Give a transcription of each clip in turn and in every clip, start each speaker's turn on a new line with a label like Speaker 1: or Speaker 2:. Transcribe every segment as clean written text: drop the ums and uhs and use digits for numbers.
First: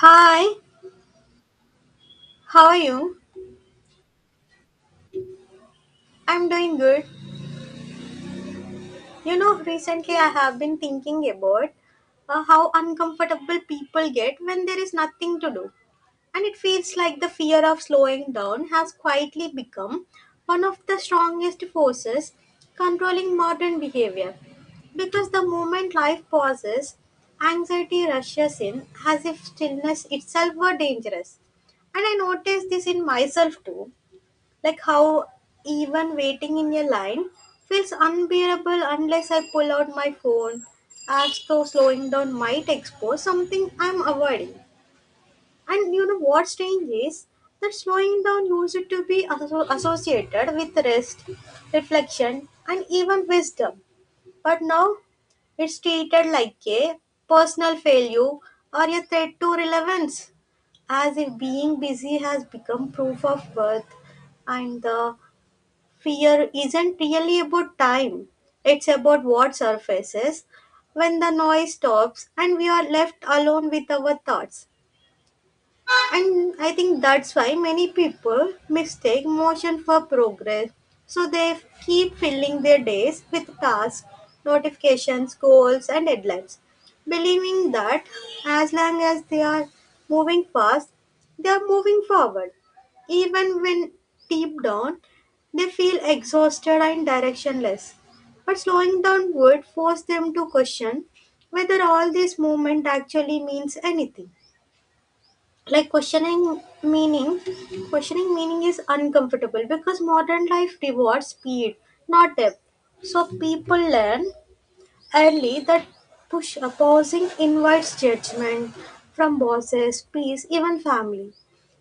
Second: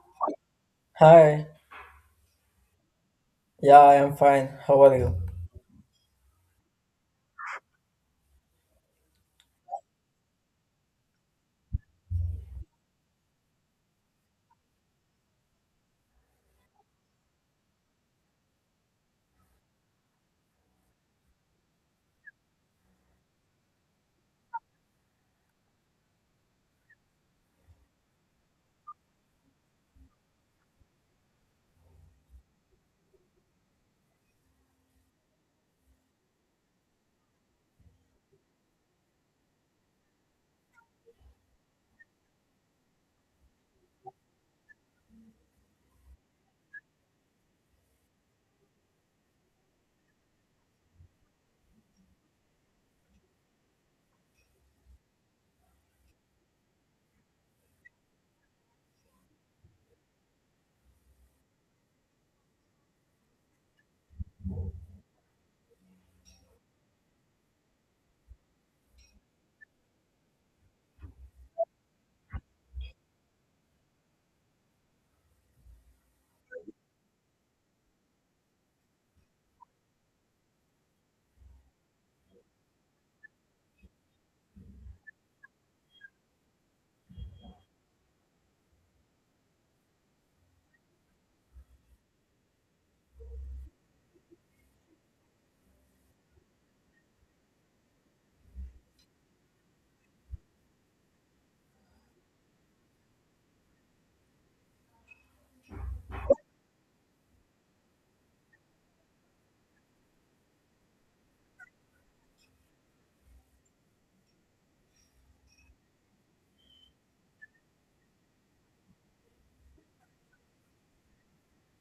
Speaker 1: Hi,
Speaker 2: Hi.
Speaker 1: how are you?
Speaker 2: Yeah, I am fine. How are you?
Speaker 1: I'm doing good. You know, recently I have been thinking about how uncomfortable people get when there is nothing to do. And it feels like the fear of slowing down has quietly become one of the strongest forces controlling modern behavior. Because the moment life pauses, anxiety rushes in as if stillness itself were dangerous. And I noticed this in myself too, like how even waiting in a line feels unbearable unless I pull out my phone, as though slowing down might expose something I'm avoiding. And you know what's strange is that slowing down used to be associated with rest, reflection, and even wisdom. But now it's treated like a personal failure or a threat to relevance, as if being busy has become proof of worth, and the fear isn't really about time. It's about what surfaces when the noise stops and we are left alone with our thoughts. And I think that's why many people mistake motion for progress. So they keep filling their days with tasks, notifications, goals, and deadlines, believing that as long as they are moving fast, they are moving forward. Even when deep down, they feel exhausted and directionless. But slowing down would force them to question whether all this movement actually means anything, like Questioning meaning is uncomfortable because modern life rewards speed, not depth, so people learn early, that push opposing invites judgment from bosses, peers, even family.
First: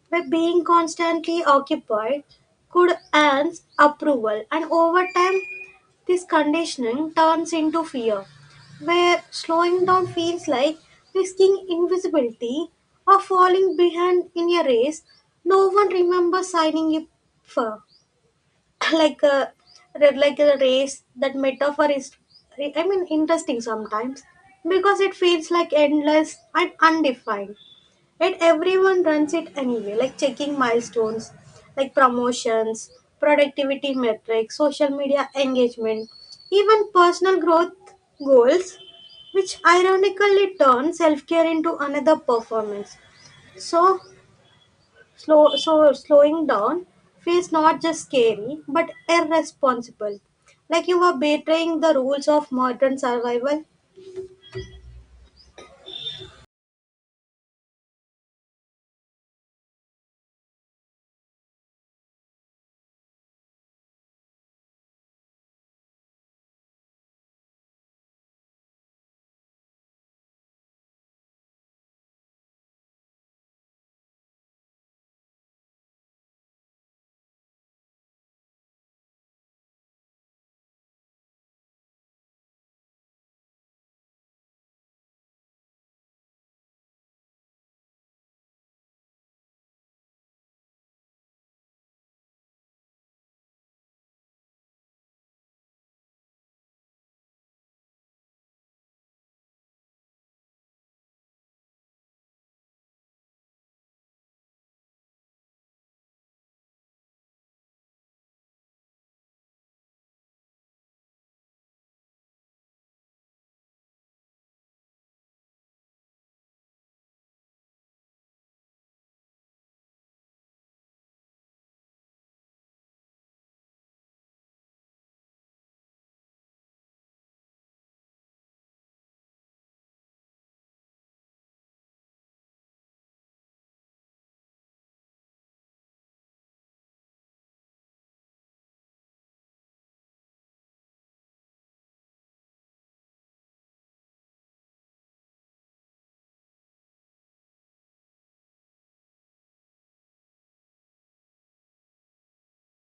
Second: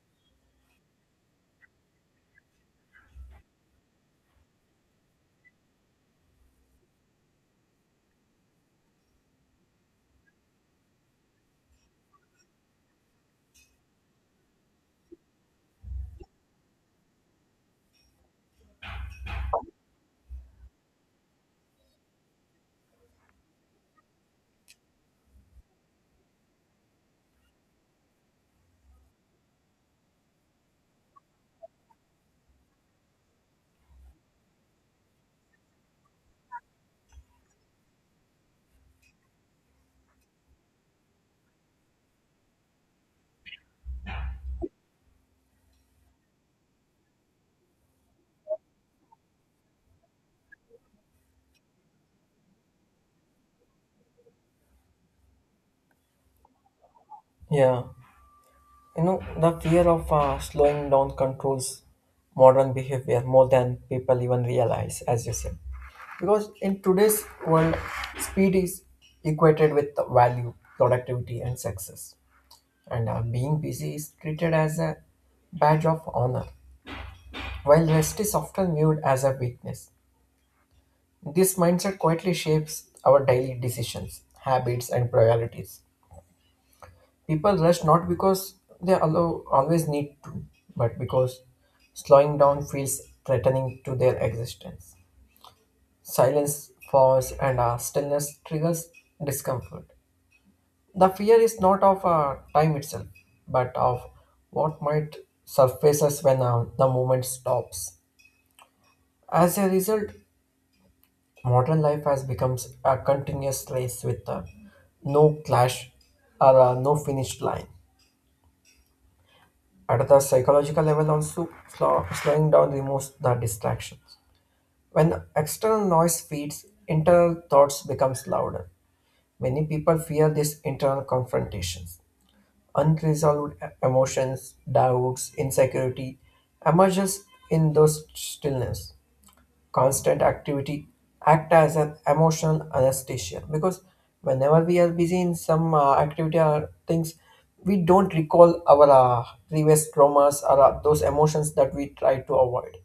Speaker 1: By being constantly occupied, could earn approval, and over time, this conditioning turns into fear, where slowing down feels like risking invisibility or falling behind in a race no one remembers signing up for. like a like a race, that metaphor is, I mean, interesting sometimes, because it feels like endless and undefined, and everyone runs it anyway, like checking milestones, like promotions, productivity metrics, social media engagement, even personal growth goals, which ironically turn self-care into another performance. So Slow, so slowing down feels not just scary but irresponsible. Like you are betraying the rules of modern survival.
Speaker 2: Yeah. You know, the fear of slowing down controls modern behavior more than people even realize, as you said. Because in today's world, speed is equated with value, productivity, and success. And being busy is treated as a badge of honor, while rest is often viewed as a weakness. This mindset quietly shapes our daily decisions, habits, and priorities. People rush not because they allow, always need to, but because slowing down feels threatening to their existence. Silence, pause, and stillness triggers discomfort. The fear is not of time itself, but of what might surfaces when the movement stops. As a result, modern life has become a continuous race with no clash or no finish line. At the psychological level, also slowing down removes the distractions. When external noise feeds, internal thoughts becomes louder. Many people fear these internal confrontations. Unresolved emotions, doubts, insecurity emerges in those stillness constant activity act as an emotional anesthesia because whenever we are busy in some activity or things we don't recall our previous traumas or those emotions that we try to avoid.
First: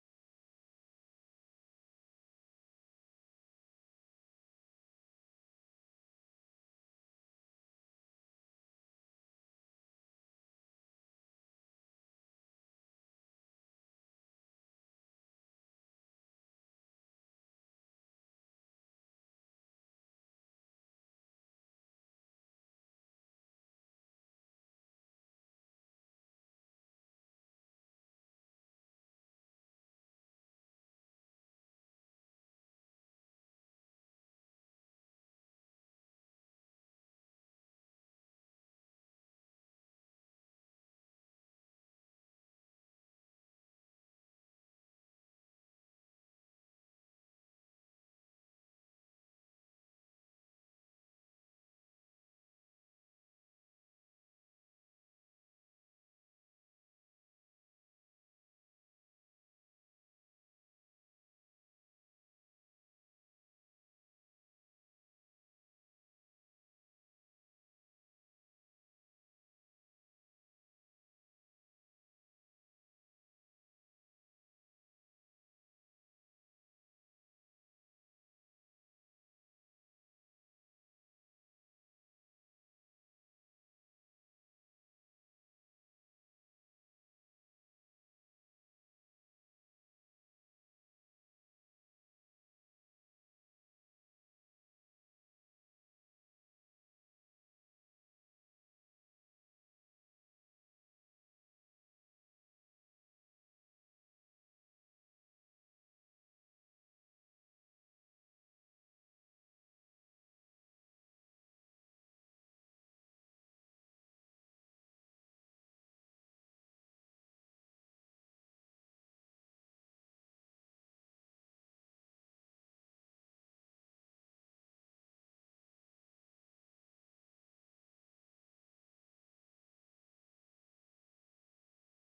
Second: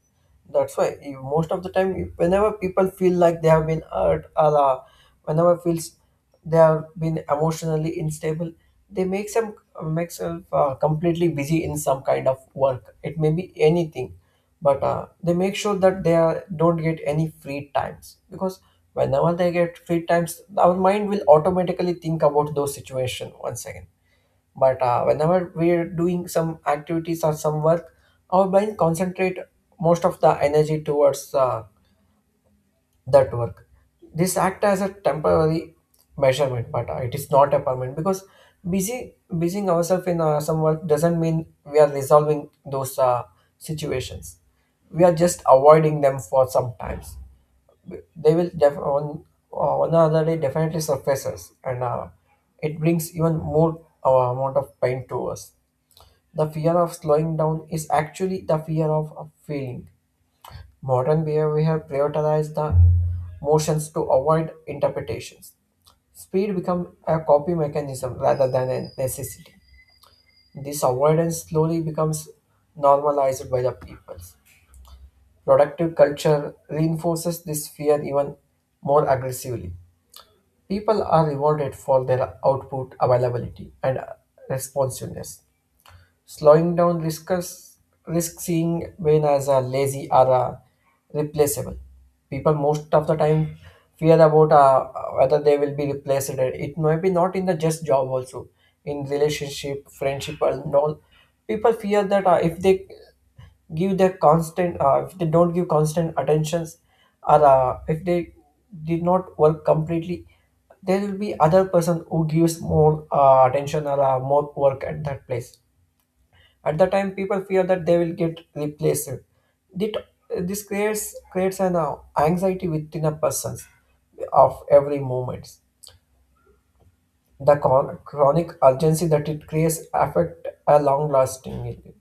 Speaker 2: That's why most of the time, whenever people feel like they have been hurt, or whenever feels they have been emotionally unstable, they make some make self completely busy in some kind of work. It may be anything, but they make sure that don't get any free times because whenever they get free times, our mind will automatically think about those situation once again. But whenever we're doing some activities or some work, our brain concentrate most of the energy towards that work. This act as a temporary measurement, but it is not a permanent because busying ourselves in some work doesn't mean we are resolving those situations. We are just avoiding them for some times. They will on one or other day definitely surfaces, and it brings even more amount of pain to us. The fear of slowing down is actually the fear of feeling. Modern behavior prioritizes the motions to avoid interpretations. Speed becomes a coping mechanism rather than a necessity. This avoidance slowly becomes normalized by the peoples. Productive culture reinforces this fear even more aggressively. People are rewarded for their output, availability, and responsiveness. Slowing down risks, risk seeing Wayne as a lazy or a replaceable. People most of the time fear about whether they will be replaced. It may be not in the just job also, in relationship, friendship, and all. People fear that if they give their if they don't give constant attentions, or if they did not work completely, there will be other person who gives more attention or more work at that place. At the time, people fear that they will get replaced. Dit- This creates an anxiety within a person of every moment. The chronic urgency that it creates affect a long-lasting,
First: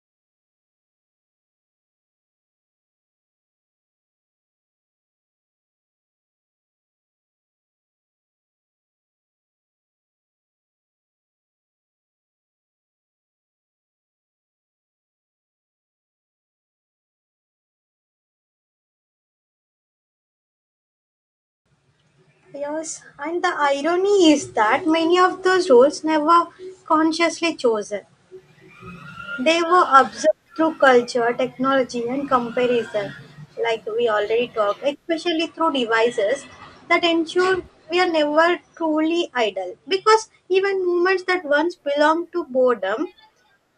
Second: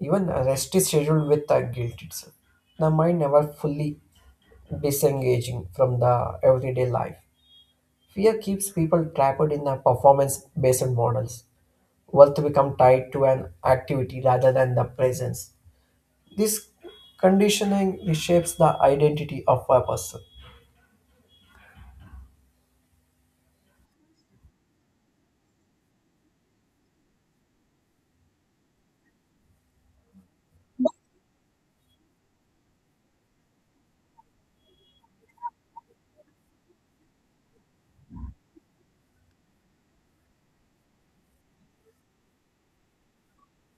Speaker 2: even a rest is scheduled with a guilt itself. The mind never fully disengaging from the everyday life. Fear keeps people trapped in the performance based models. Worth become tied to an activity rather than the presence. This conditioning reshapes the identity of a person.
Speaker 1: Yes, and the irony is that many of those rules never consciously chosen. They were observed through culture, technology, and comparison, like we already talked, especially through devices that ensure we are never truly idle. Because even moments that once belonged to boredom,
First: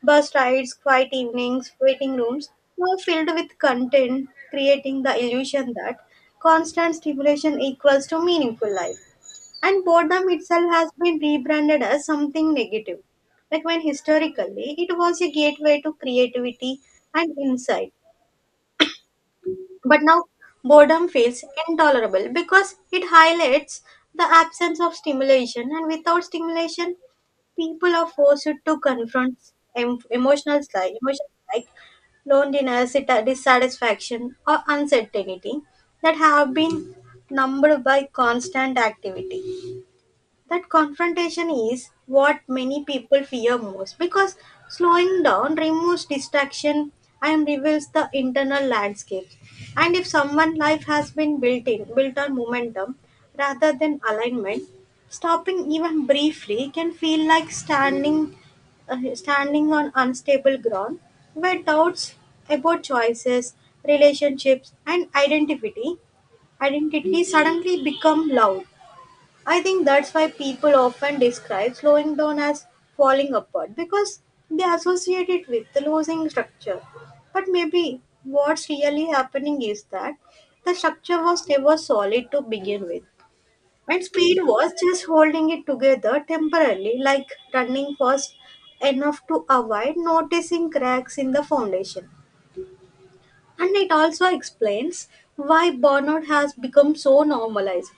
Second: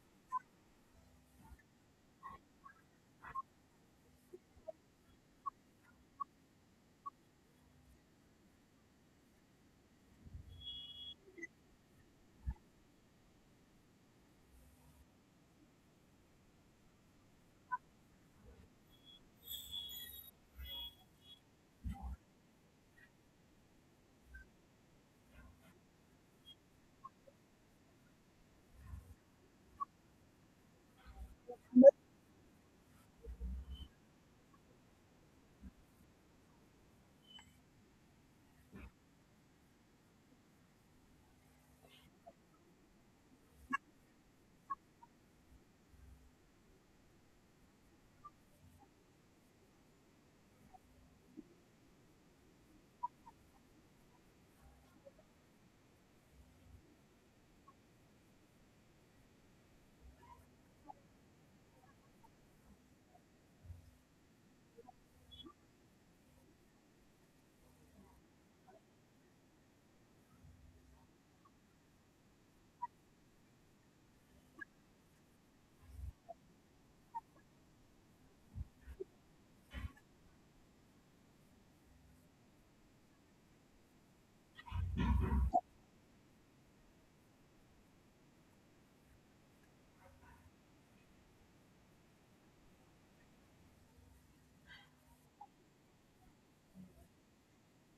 Speaker 1: bus rides, quiet evenings, waiting rooms, were filled with content, creating the illusion that constant stimulation equals to meaningful life. And boredom itself has been rebranded as something negative. Like when historically it was a gateway to creativity and insight. But now boredom feels intolerable because it highlights the absence of stimulation, and without stimulation, people are forced to confront emotions like loneliness, dissatisfaction, or uncertainty that have been numbed by constant activity. That confrontation is what many people fear most, because slowing down removes distraction and reveals the internal landscape. And if someone's life has been built on momentum rather than alignment, stopping even briefly can feel like standing on unstable ground, where doubts about choices, relationships and identity suddenly become loud. I think that's why people often describe slowing down as falling apart, because they associate it with the losing structure. But maybe what's really happening is that the structure was never solid to begin with. And speed was just holding it together temporarily, like running fast enough to avoid noticing cracks in the foundation. And it also explains why burnout has become so normalized.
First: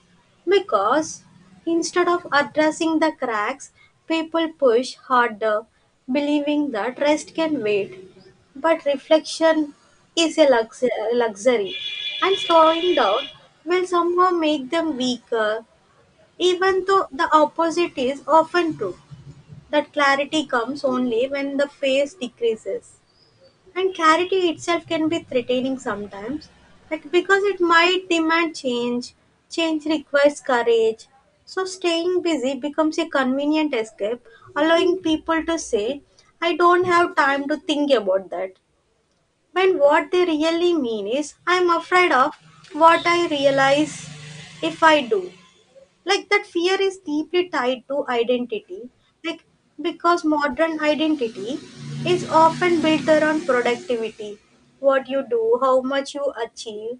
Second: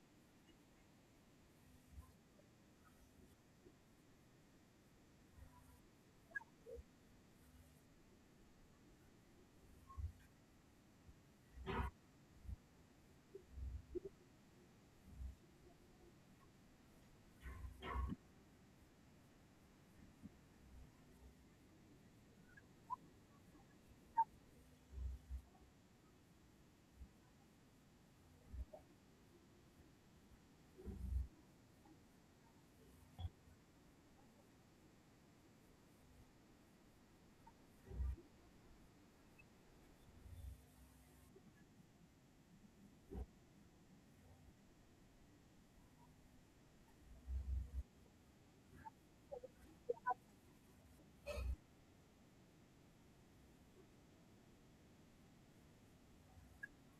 Speaker 1: Because instead of addressing the cracks, people push harder, believing that rest can wait. But reflection is a luxury, and slowing down will somehow make them weaker, even though the opposite is often true. That clarity comes only when the phase decreases. And clarity itself can be threatening sometimes, like because it might demand change. Change requires courage. So staying busy becomes a convenient escape, allowing people to say, "I don't have time to think about that." When what they really mean is, "I'm afraid of what I realize if I do." Like, that fear is deeply tied to identity, like, because modern identity is often built around productivity, what you do, how much you achieve,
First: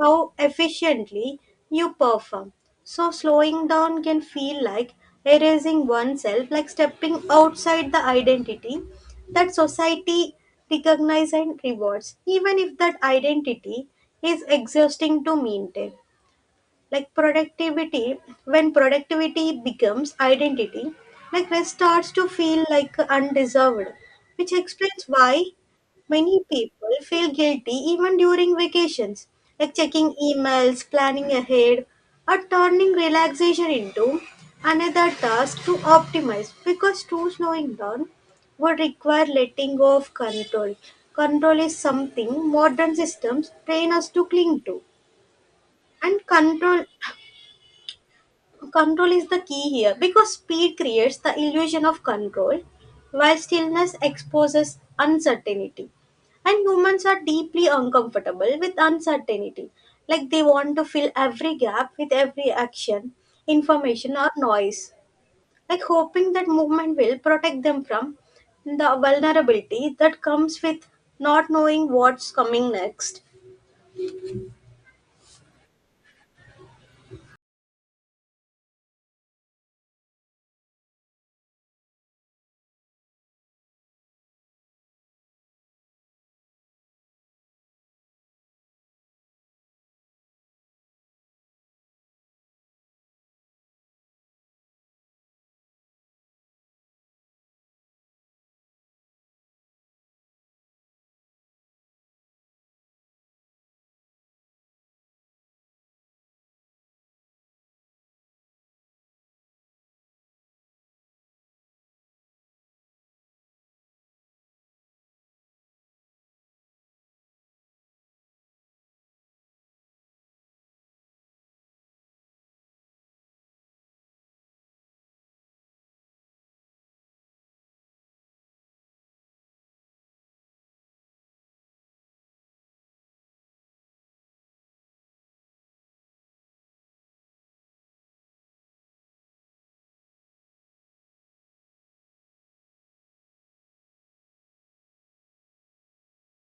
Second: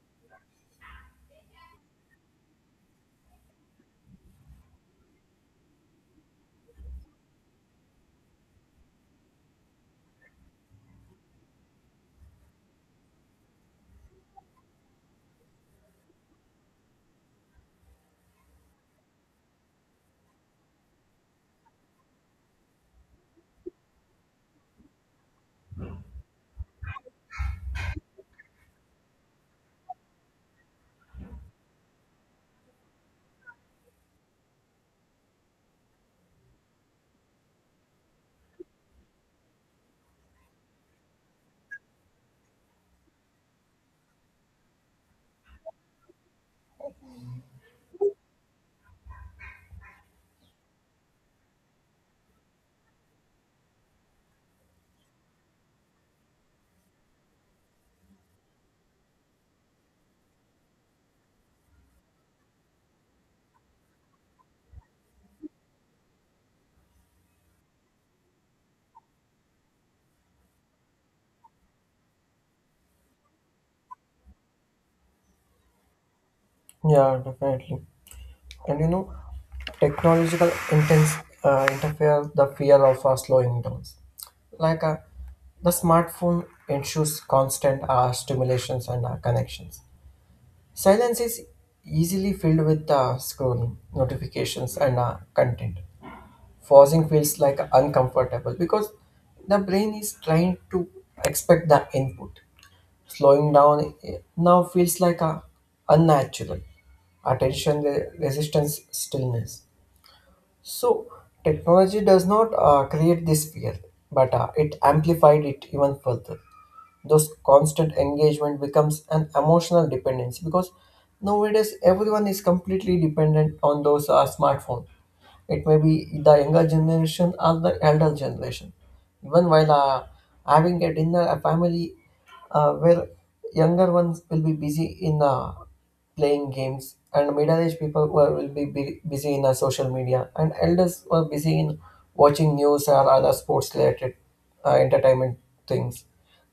Speaker 1: how efficiently you perform. So slowing down can feel like erasing oneself, like stepping outside the identity that society recognizes and rewards, even if that identity is exhausting to maintain. Like productivity, when productivity becomes identity, like, rest starts to feel like undeserved, which explains why many people feel guilty even during vacations, like checking emails, planning ahead, or turning relaxation into another task to optimize, because true slowing down would require letting go of control. Control is something modern systems train us to cling to, and control. Is the key here, because speed creates the illusion of control, while stillness exposes uncertainty. And humans are deeply uncomfortable with uncertainty. Like they want to fill every gap with every action, information, or noise. Like hoping that movement will protect them from the vulnerability that comes with not knowing what's coming next.
Speaker 2: Yeah, definitely. And you know, technological intense interfere the fear of slowing down. Like the smartphone ensures constant stimulations and connections. Silence is easily filled with scrolling, notifications, and content. Pausing feels like uncomfortable because the brain is trying to expect the input. Slowing down now feels like a unnatural attention resistance stillness. So, technology does not create this fear, but it amplified it even further. Those constant engagement becomes an emotional dependency because nowadays everyone is completely dependent on those smartphones. It may be the younger generation or the elder generation. Even while having a dinner, a family where younger ones will be busy in playing games, and will be busy in social media, and elders were busy in watching news or other sports-related entertainment things.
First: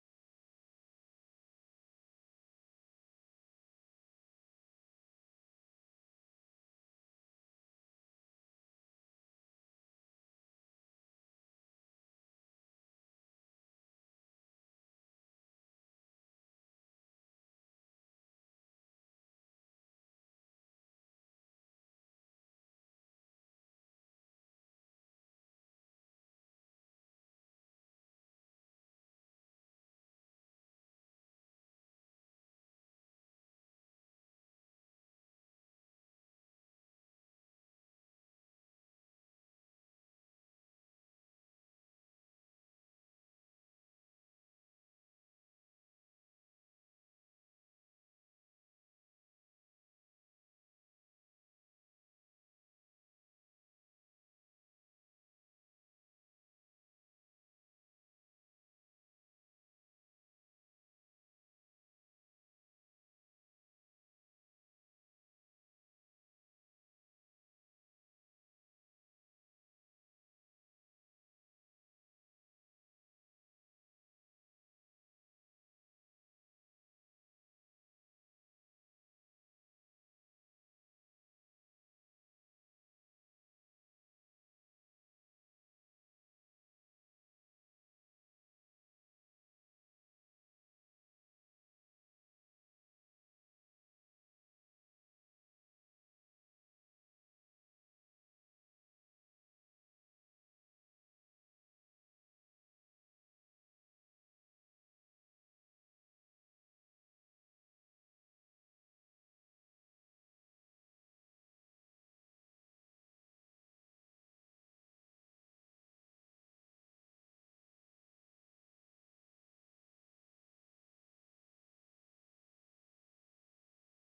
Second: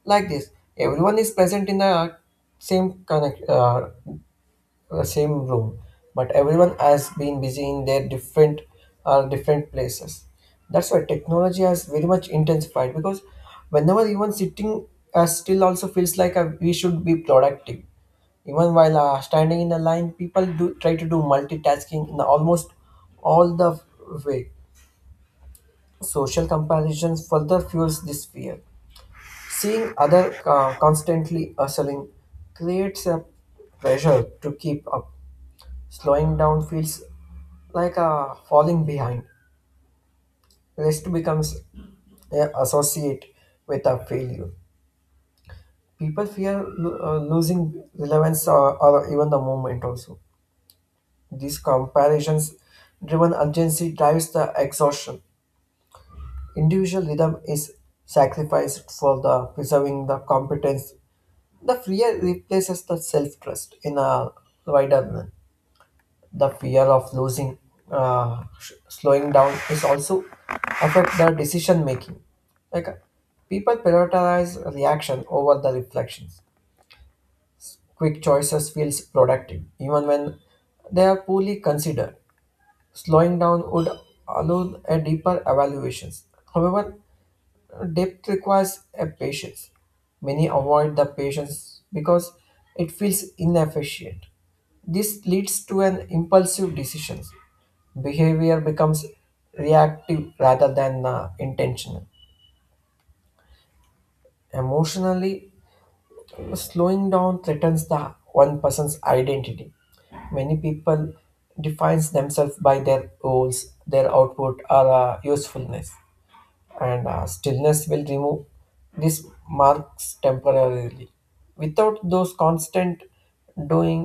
Speaker 2: Like this, everyone is present in the same connect, uh, same room, but everyone has been busy in their different different places. That's why technology has very much intensified because whenever even sitting as still also feels like we should be productive. Even while standing in a line people do try to do multitasking in almost all the way. Social comparisons further fuels this fear, seeing other constantly hustling creates a pressure to keep up. Slowing down feels like a falling behind. Rest becomes associate with a failure. People fear losing relevance or even the moment also. These comparisons driven urgency drives the exhaustion. Individual rhythm is sacrificed for the preserving the competence. The fear replaces the self trust in a wider manner. The fear of losing slowing down is also affect the decision making, like people prioritize reaction over the reflections. Quick choices feels productive even when they are poorly considered. Slowing down would allow a deeper evaluations, however depth requires a patience. Many avoid the patience because it feels inefficient. This leads to an impulsive decisions. Behavior becomes reactive rather than intentional. Emotionally, slowing down threatens the one person's identity. Many people defines themselves by their goals, their output, or usefulness. And stillness will remove these marks temporarily. Without those constant doing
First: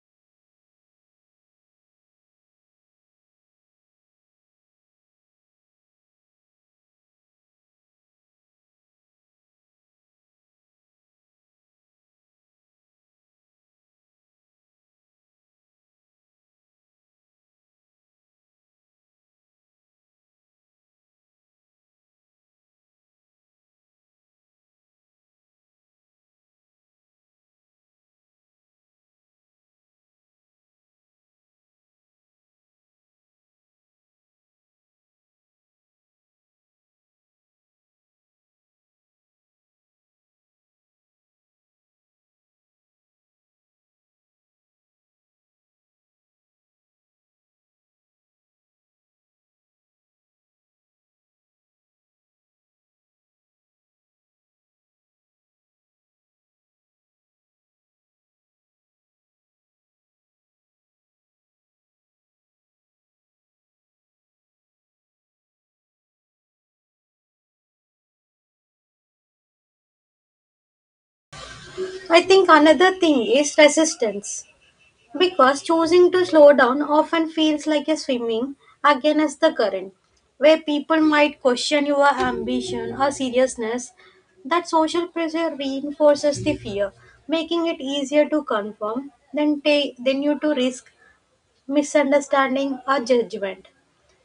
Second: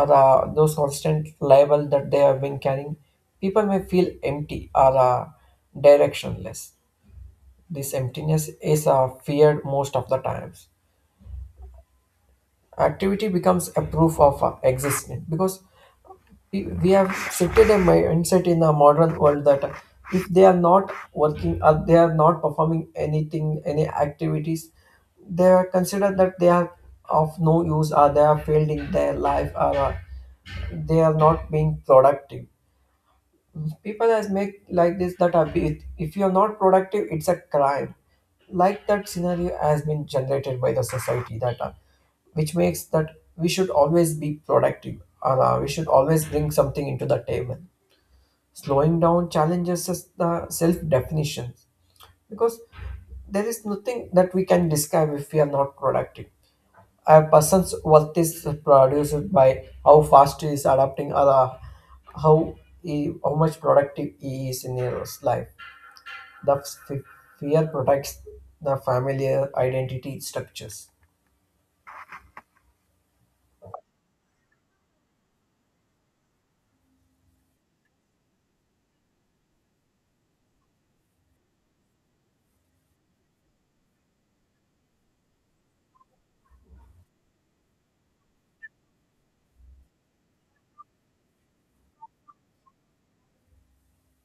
Speaker 2: or those constant label that they have been carrying, people may feel empty or directionless. This emptiness is feared most of the times. Activity becomes a proof of existence, because we have shifted a mindset in the modern world that if they are not working or they are not performing anything any activities, they are considered that they are of no use or they are failed in their life or they are not being productive. People has make like this that if you are not productive it's a crime. Like that scenario has been generated by the society that which makes that we should always be productive or we should always bring something into the table. Slowing down challenges us the self definition, because there is nothing that we can describe if we are not productive. A person's worth is produced by how fast he is adapting or how how much productive he is in his life. The fear protects the familiar identity structures.
Speaker 1: I think another thing is resistance, because choosing to slow down often feels like a swimming against the current, where people might question your ambition or seriousness. That social pressure reinforces the fear, making it easier to conform than, than you to risk misunderstanding or judgment.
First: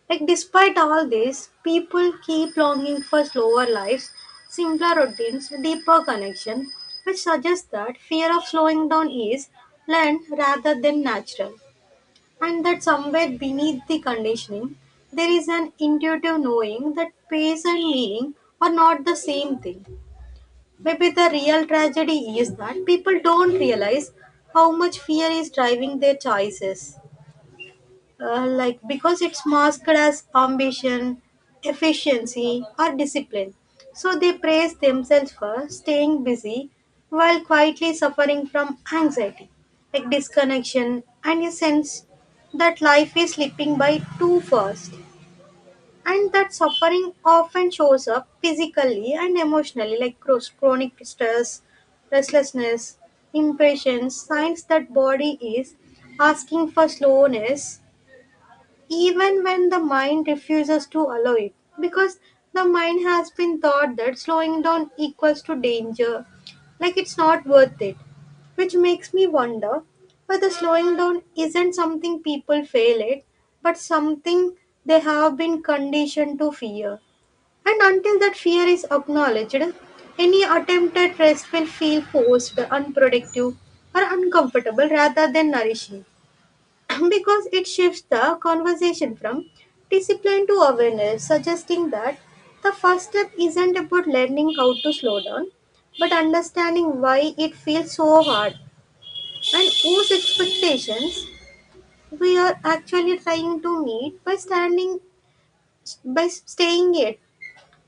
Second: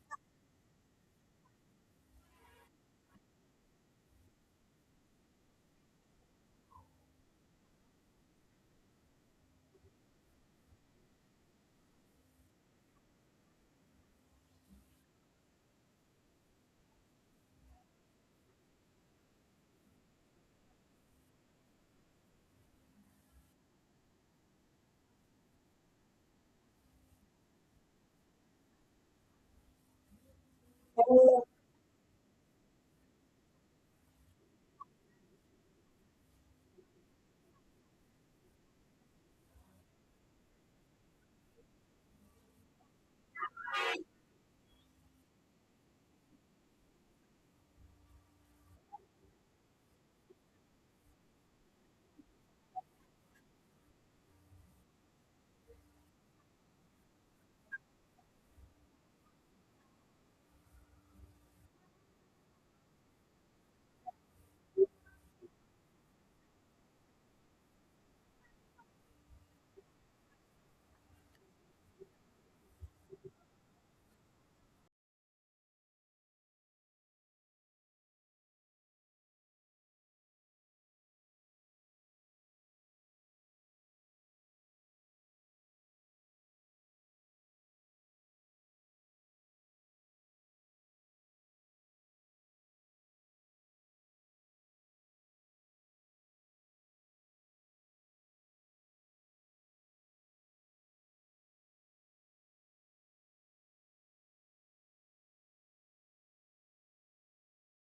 Speaker 1: Like, despite all this, people keep longing for slower lives, simpler routines, deeper connection, which suggests that fear of slowing down is learned rather than natural, and that somewhere beneath the conditioning, there is an intuitive knowing that pace and meaning are not the same thing. Maybe the real tragedy is that people don't realize how much fear is driving their choices, like, because it's masked as ambition, efficiency, or discipline. So they praise themselves for staying busy while quietly suffering from anxiety, like disconnection, and a sense that life is slipping by too fast. And that suffering often shows up physically and emotionally, like chronic stress, restlessness, impatience, signs that body is asking for slowness even when the mind refuses to allow it, because the mind has been taught that slowing down equals to danger, like it's not worth it, which makes me wonder whether slowing down isn't something people fail at, but something they have been conditioned to fear. And until that fear is acknowledged, any attempt at rest will feel forced, unproductive, or uncomfortable rather than nourishing. Because it shifts the conversation from discipline to awareness, suggesting that the first step isn't about learning how to slow down, but understanding why it feels so hard, and whose expectations we are actually trying to meet by standing by staying it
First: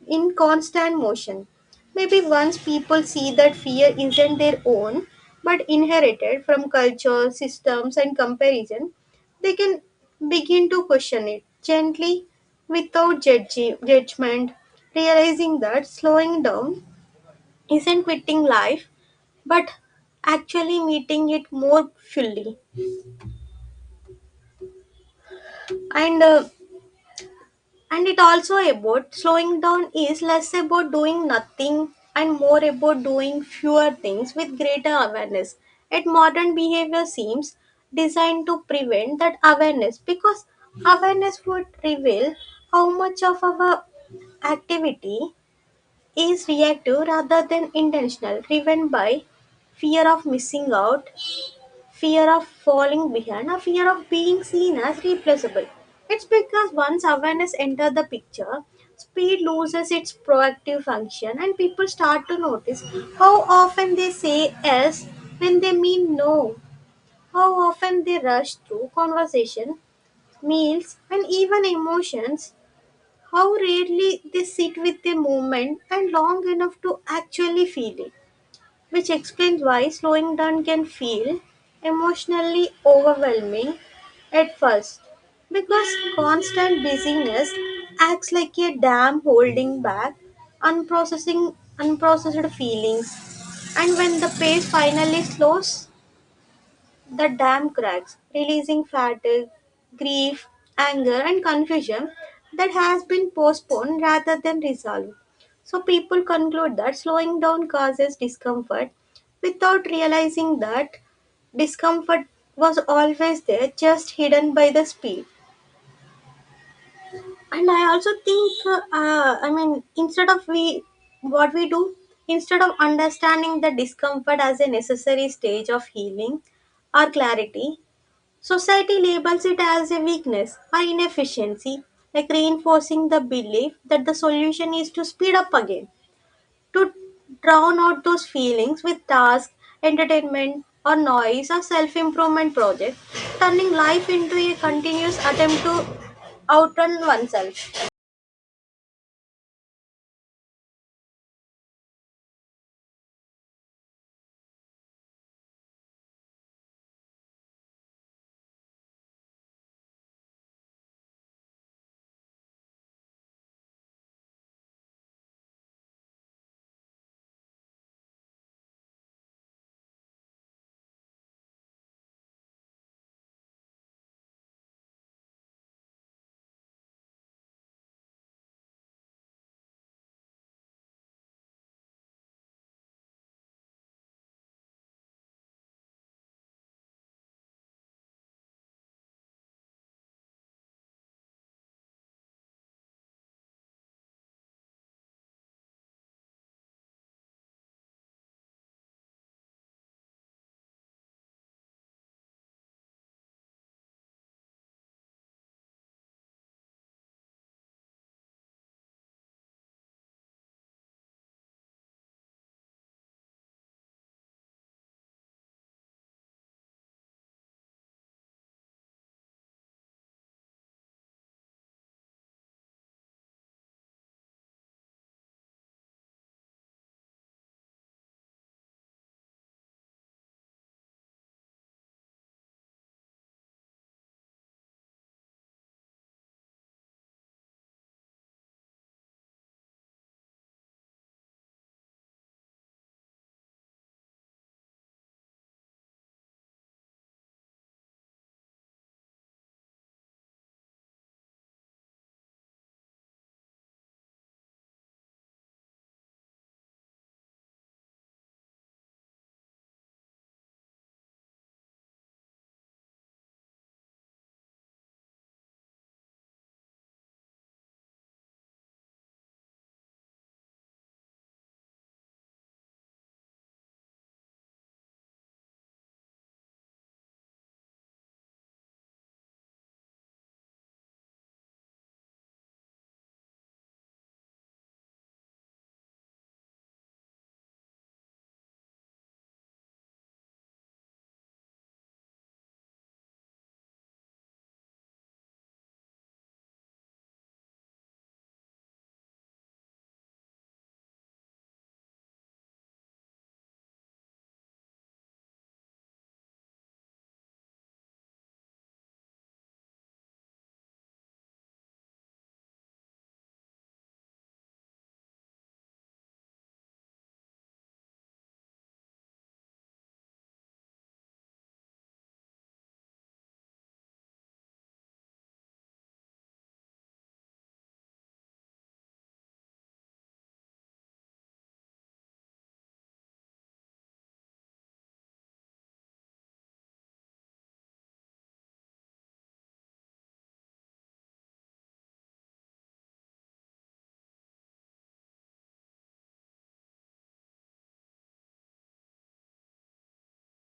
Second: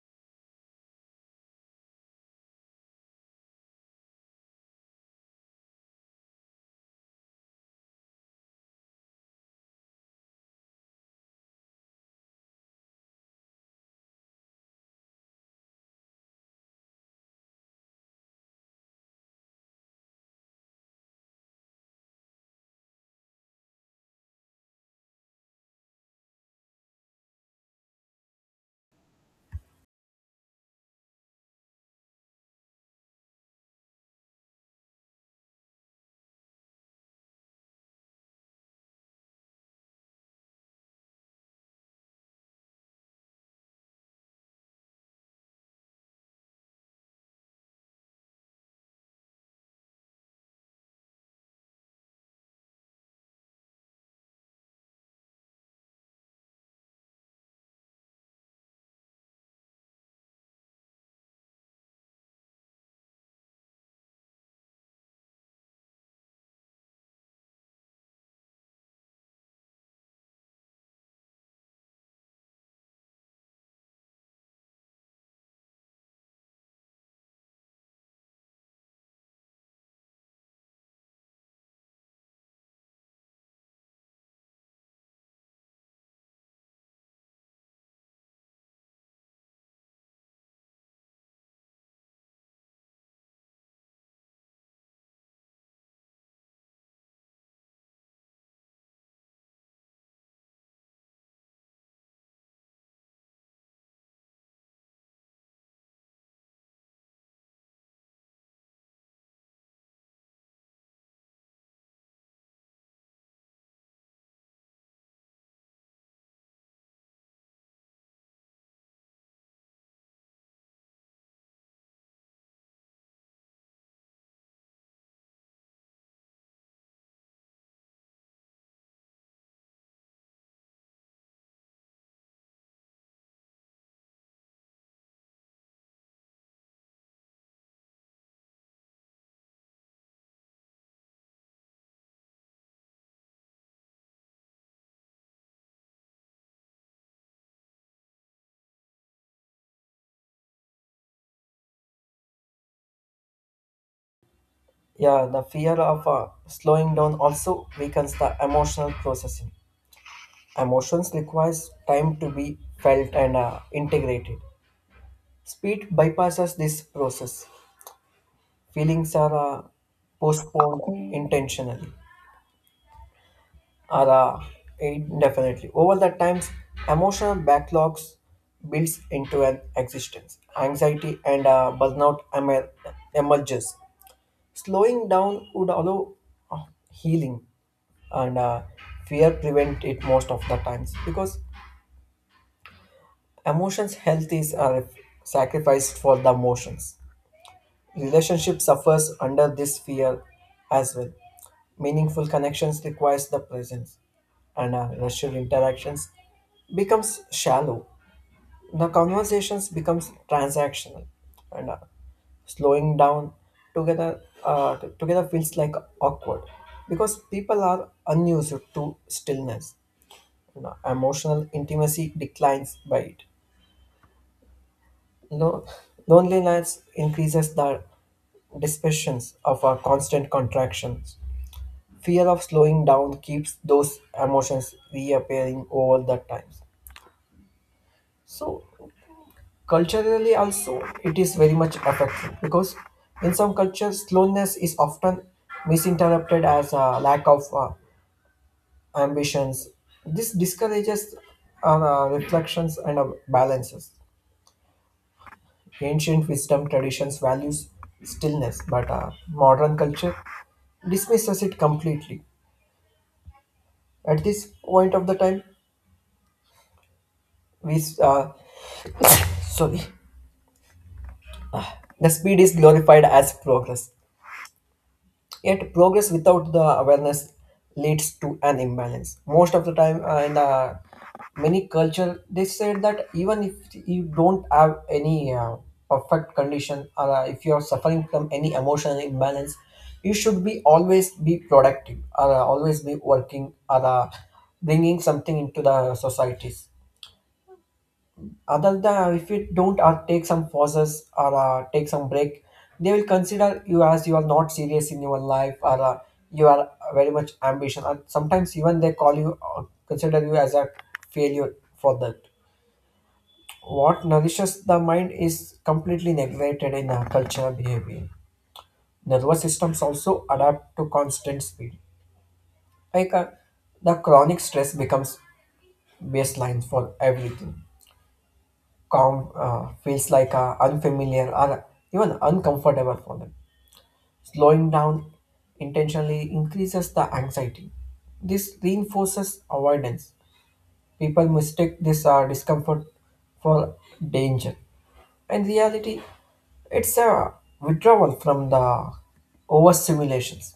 Speaker 1: in constant motion. Maybe once people see that fear isn't their own, but inherited from culture, systems, and comparison, they can begin to question it gently without judgment, realizing that slowing down isn't quitting life, but actually meeting it more fully. And uh, And it also about slowing down is less about doing nothing and more about doing fewer things with greater awareness. Yet modern behavior seems designed to prevent that awareness, because awareness would reveal how much of our activity is reactive rather than intentional, driven by fear of missing out, fear of falling behind, or fear of being seen as replaceable. It's because once awareness enters the picture, speed loses its proactive function and people start to notice how often they say yes when they mean no, how often they rush through conversation, meals, and even emotions, how rarely they sit with the moment and long enough to actually feel it. Which explains why slowing down can feel emotionally overwhelming at first. Because constant busyness acts like a dam holding back unprocessing unprocessed feelings, and when the pace finally slows, the dam cracks, releasing fatigue, grief, anger, and confusion that has been postponed rather than resolved. So, people conclude that slowing down causes discomfort without realizing that discomfort was always there, just hidden by the speed. And I also think, I mean, instead of we, what we do, instead of understanding the discomfort as a necessary stage of healing or clarity, society labels it as a weakness or inefficiency, like reinforcing the belief that the solution is to speed up again, to drown out those feelings with tasks, entertainment, or noise, or self improvement projects, turning life into a continuous attempt to outrun oneself.
Speaker 2: Yeah, the fear of slowing down also weakens the emotional processing. Emotions requires time to be felt and integrated. Speed bypasses this process. Feelings are postponed intentionally or indefinitely. Over the times, emotional backlogs builds into an existence. Anxiety and burnout emerges. Slowing down would allow healing and fear prevent it most of the times, because emotions health is sacrificed for the emotions. Relationship suffers under this fear as well. Meaningful connections requires the presence, and rational interactions becomes shallow. The conversations becomes transactional, and slowing down together feels like awkward because people are unused to stillness. You know, emotional intimacy declines by it. Lo- Loneliness increases the dispersions of our constant contractions. Fear of slowing down keeps those emotions reappearing all the times. So culturally also it is very much affected because in some cultures slowness is often misinterpreted as a lack of ambitions. This discourages reflections and balances. Ancient wisdom traditions values stillness, but modern culture dismisses it completely. At this point of the time, we sorry. The speed is glorified as progress. Yet, progress without the awareness leads to an imbalance. Most of the time, in the many culture, they said that even if you don't have any perfect condition, or if you are suffering from any emotional imbalance, you should be always be productive, or always be working, or bringing something into the societies, other than if you don't take some pauses or take some break. They will consider you as you are not serious in your life or you are very much ambition, and sometimes even they call you or consider you as a failure for that. What nourishes the mind is completely neglected in our cultural behavior. Nervous systems also adapt to constant speed, like the chronic stress becomes baseline for everything. Calm feels like unfamiliar or even uncomfortable for them. Slowing down intentionally increases the anxiety. This reinforces avoidance. People mistake this discomfort for danger. In reality, it's a withdrawal from the overstimulations.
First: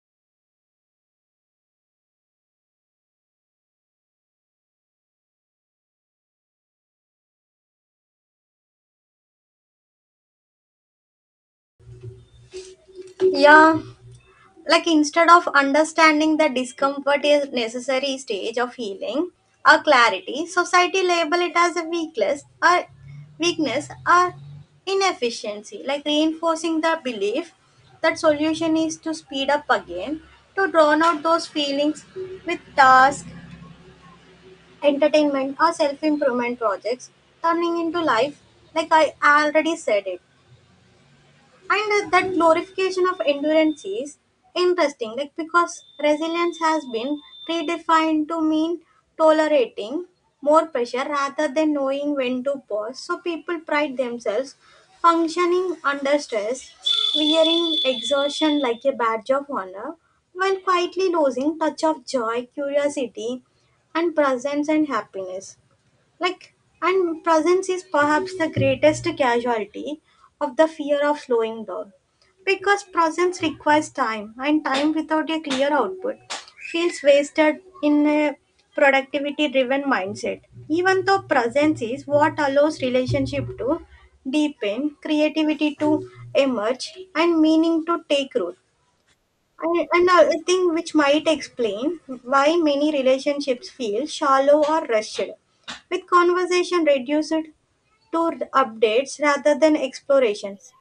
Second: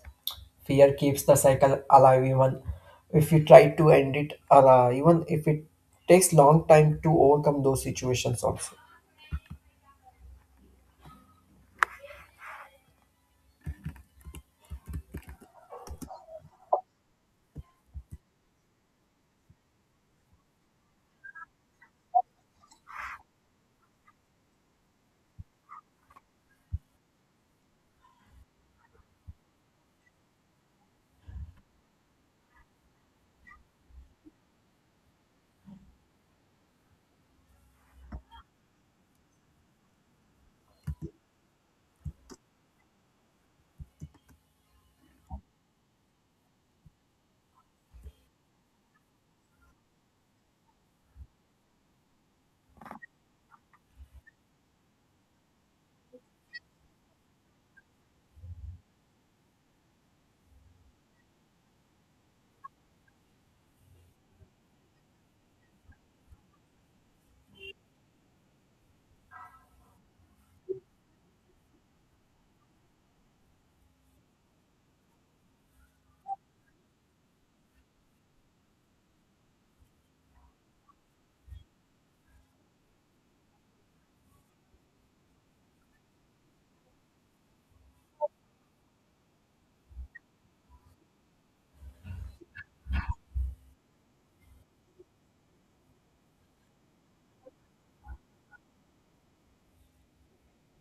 Speaker 2: Fear keeps the cycle alive even if you try to end it, or even if it takes long time to overcome those situations also.
Speaker 1: Yeah, like instead of understanding that discomfort is necessary stage of healing or clarity, society label it as a weakness or weakness or inefficiency, like reinforcing the belief that solution is to speed up again, to drown out those feelings with task, entertainment, or self-improvement projects, turning into life, like I already said it. And that glorification of endurance is interesting, like because resilience has been redefined to mean tolerating more pressure rather than knowing when to pause. So people pride themselves functioning under stress, wearing exhaustion like a badge of honor, while quietly losing touch of joy, curiosity, and presence and happiness. Like, and presence is perhaps the greatest casualty of the fear of slowing down. Because presence requires time, and time without a clear output feels wasted in a productivity driven mindset. Even though presence is what allows relationship to deepen, creativity to emerge, and meaning to take root. And another thing which might explain why many relationships feel shallow or rushed, with conversation reduced to updates rather than explorations.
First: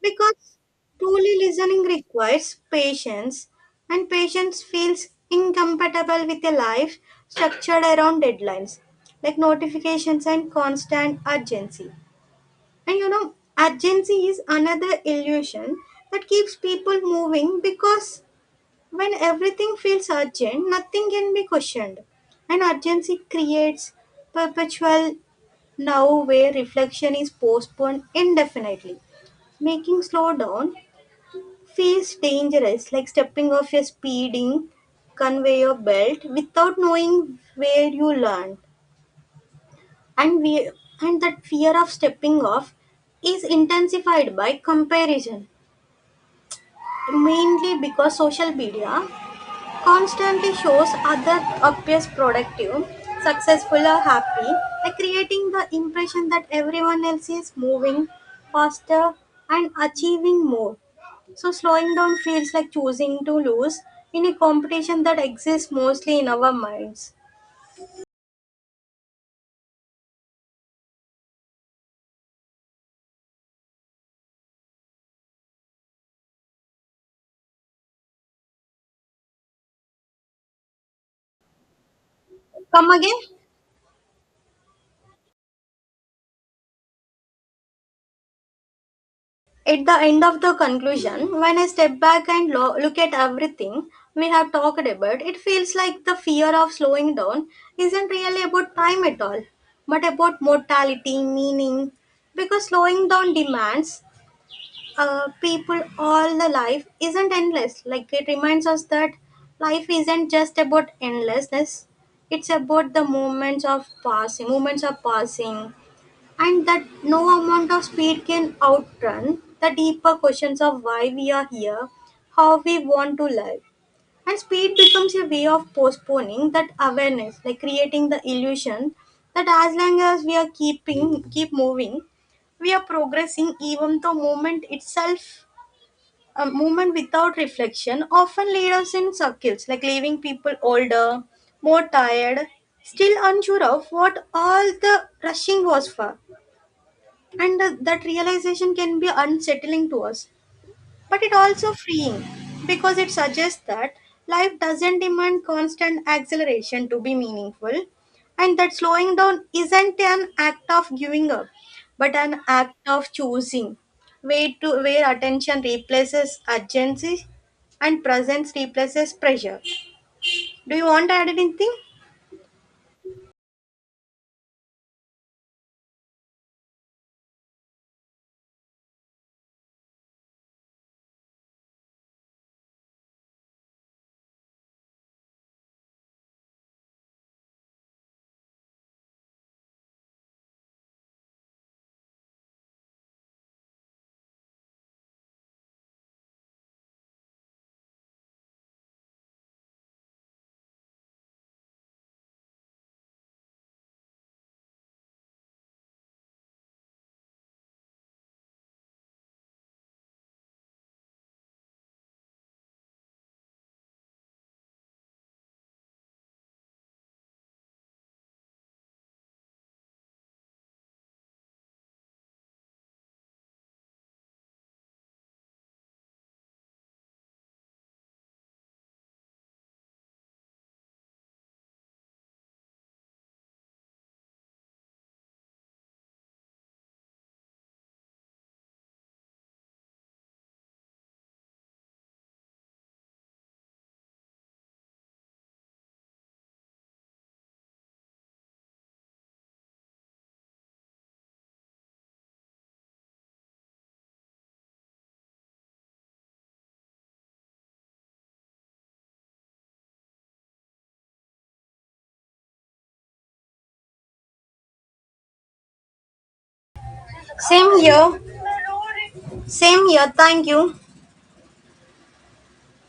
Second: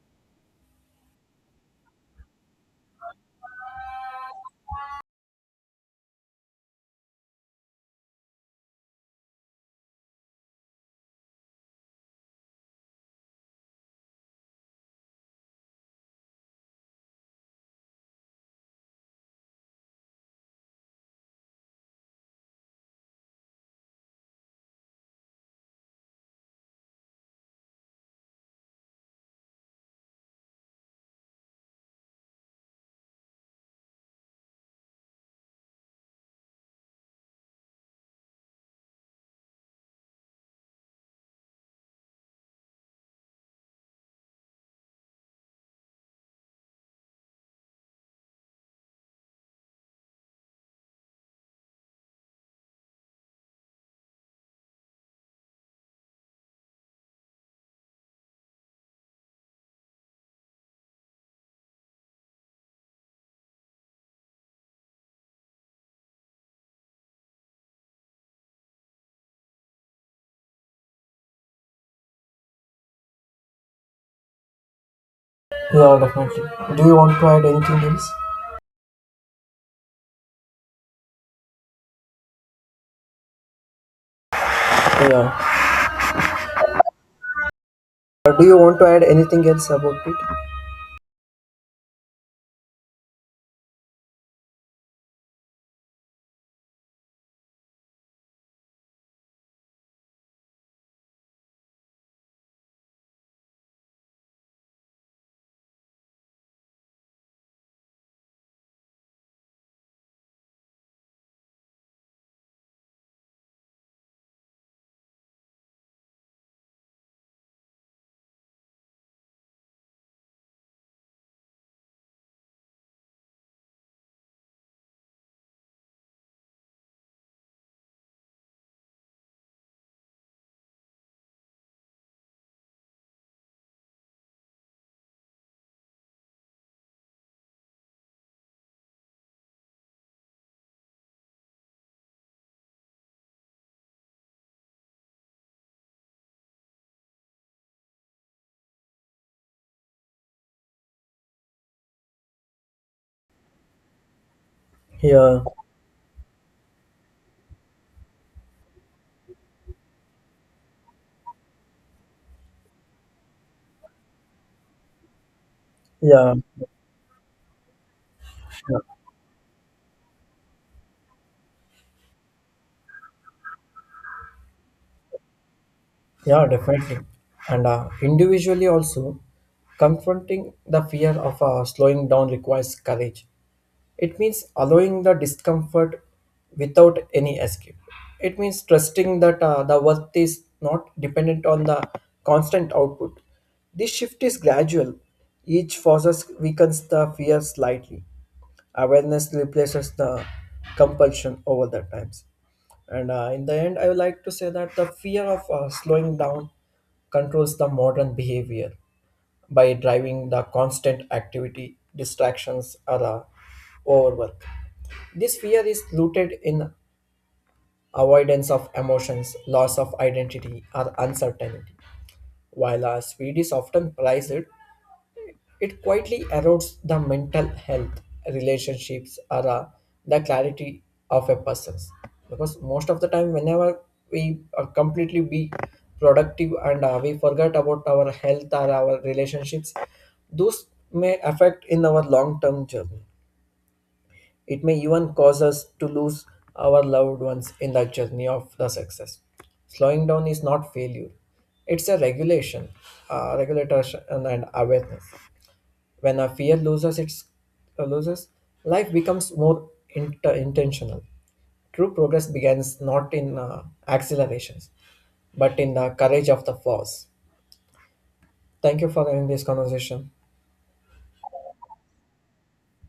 Speaker 1: Because truly listening requires patience, and patience feels incompatible with a life structured around deadlines, like notifications and constant urgency. And you know, urgency is another illusion that keeps people moving, because when everything feels urgent, nothing can be questioned. And urgency creates perpetual now, where reflection is postponed indefinitely. Making slowdown feels dangerous, like stepping off a speeding conveyor belt without knowing where you land. And we and that fear of stepping off is intensified by comparison, mainly because social media constantly shows other appears productive, successful or happy, like creating the impression that everyone else is moving faster and achieving more. So slowing down feels like choosing to lose in a competition that exists mostly in our minds.
Speaker 2: Yeah, definitely. Do you want to add anything else?
Speaker 1: Come again?
Speaker 2: Yeah. Do you want to add anything else
Speaker 1: At
Speaker 2: about
Speaker 1: the
Speaker 2: it?
Speaker 1: end of the conclusion, when I step back and look at everything we have talked about, it feels like the fear of slowing down isn't really about time at all, but about mortality, meaning. Because slowing down demands people all the life isn't endless. Like it reminds us that life isn't just about endlessness, it's about the moments of passing, and that no amount of speed can outrun the deeper questions of why we are here, how we want to live. And speed becomes a way of postponing that awareness, like creating the illusion that as long as we are keep moving, we are progressing, even though movement itself, a movement without reflection often leads us in circles, like leaving people older, more tired, still unsure of what all the rushing was for. And that realization can be unsettling to us, but it also freeing, because it suggests that life doesn't
Speaker 2: Yeah.
Speaker 1: demand constant acceleration to be meaningful, and that slowing down isn't an act of giving up, but an act of choosing way to where attention
Speaker 2: Yeah.
Speaker 1: replaces urgency, and presence
Speaker 2: Yeah,
Speaker 1: replaces pressure. Do you want to add anything?
Speaker 2: yeah, definitely. And individually also, confronting the fear of slowing down requires courage. It means allowing the discomfort without any escape. It means trusting that the worth is not dependent on the constant output. This shift is gradual. Each forces weakens the fear slightly. Awareness replaces the compulsion over the times. And in the end, I would like to say that the fear of slowing down controls the modern behavior by driving the constant activity, distractions, or overwork. This fear is rooted in avoidance of emotions, loss of identity, or uncertainty. While our speed is often prized, it quietly erodes the mental health, relationships, or the clarity of a person. Because most of the time, whenever we completely be productive and we forget about our health or our relationships, those may affect in our long-term journey. It may even cause us to lose our loved ones in the journey of the success. Slowing down is not failure. It's a regulation and awareness. When a fear loses uh, loses, life becomes more intentional. True progress begins not in accelerations, but in the courage of the force.
Speaker 1: Same here.
Speaker 2: Thank you for having this
Speaker 1: Same
Speaker 2: conversation.
Speaker 1: here, thank you.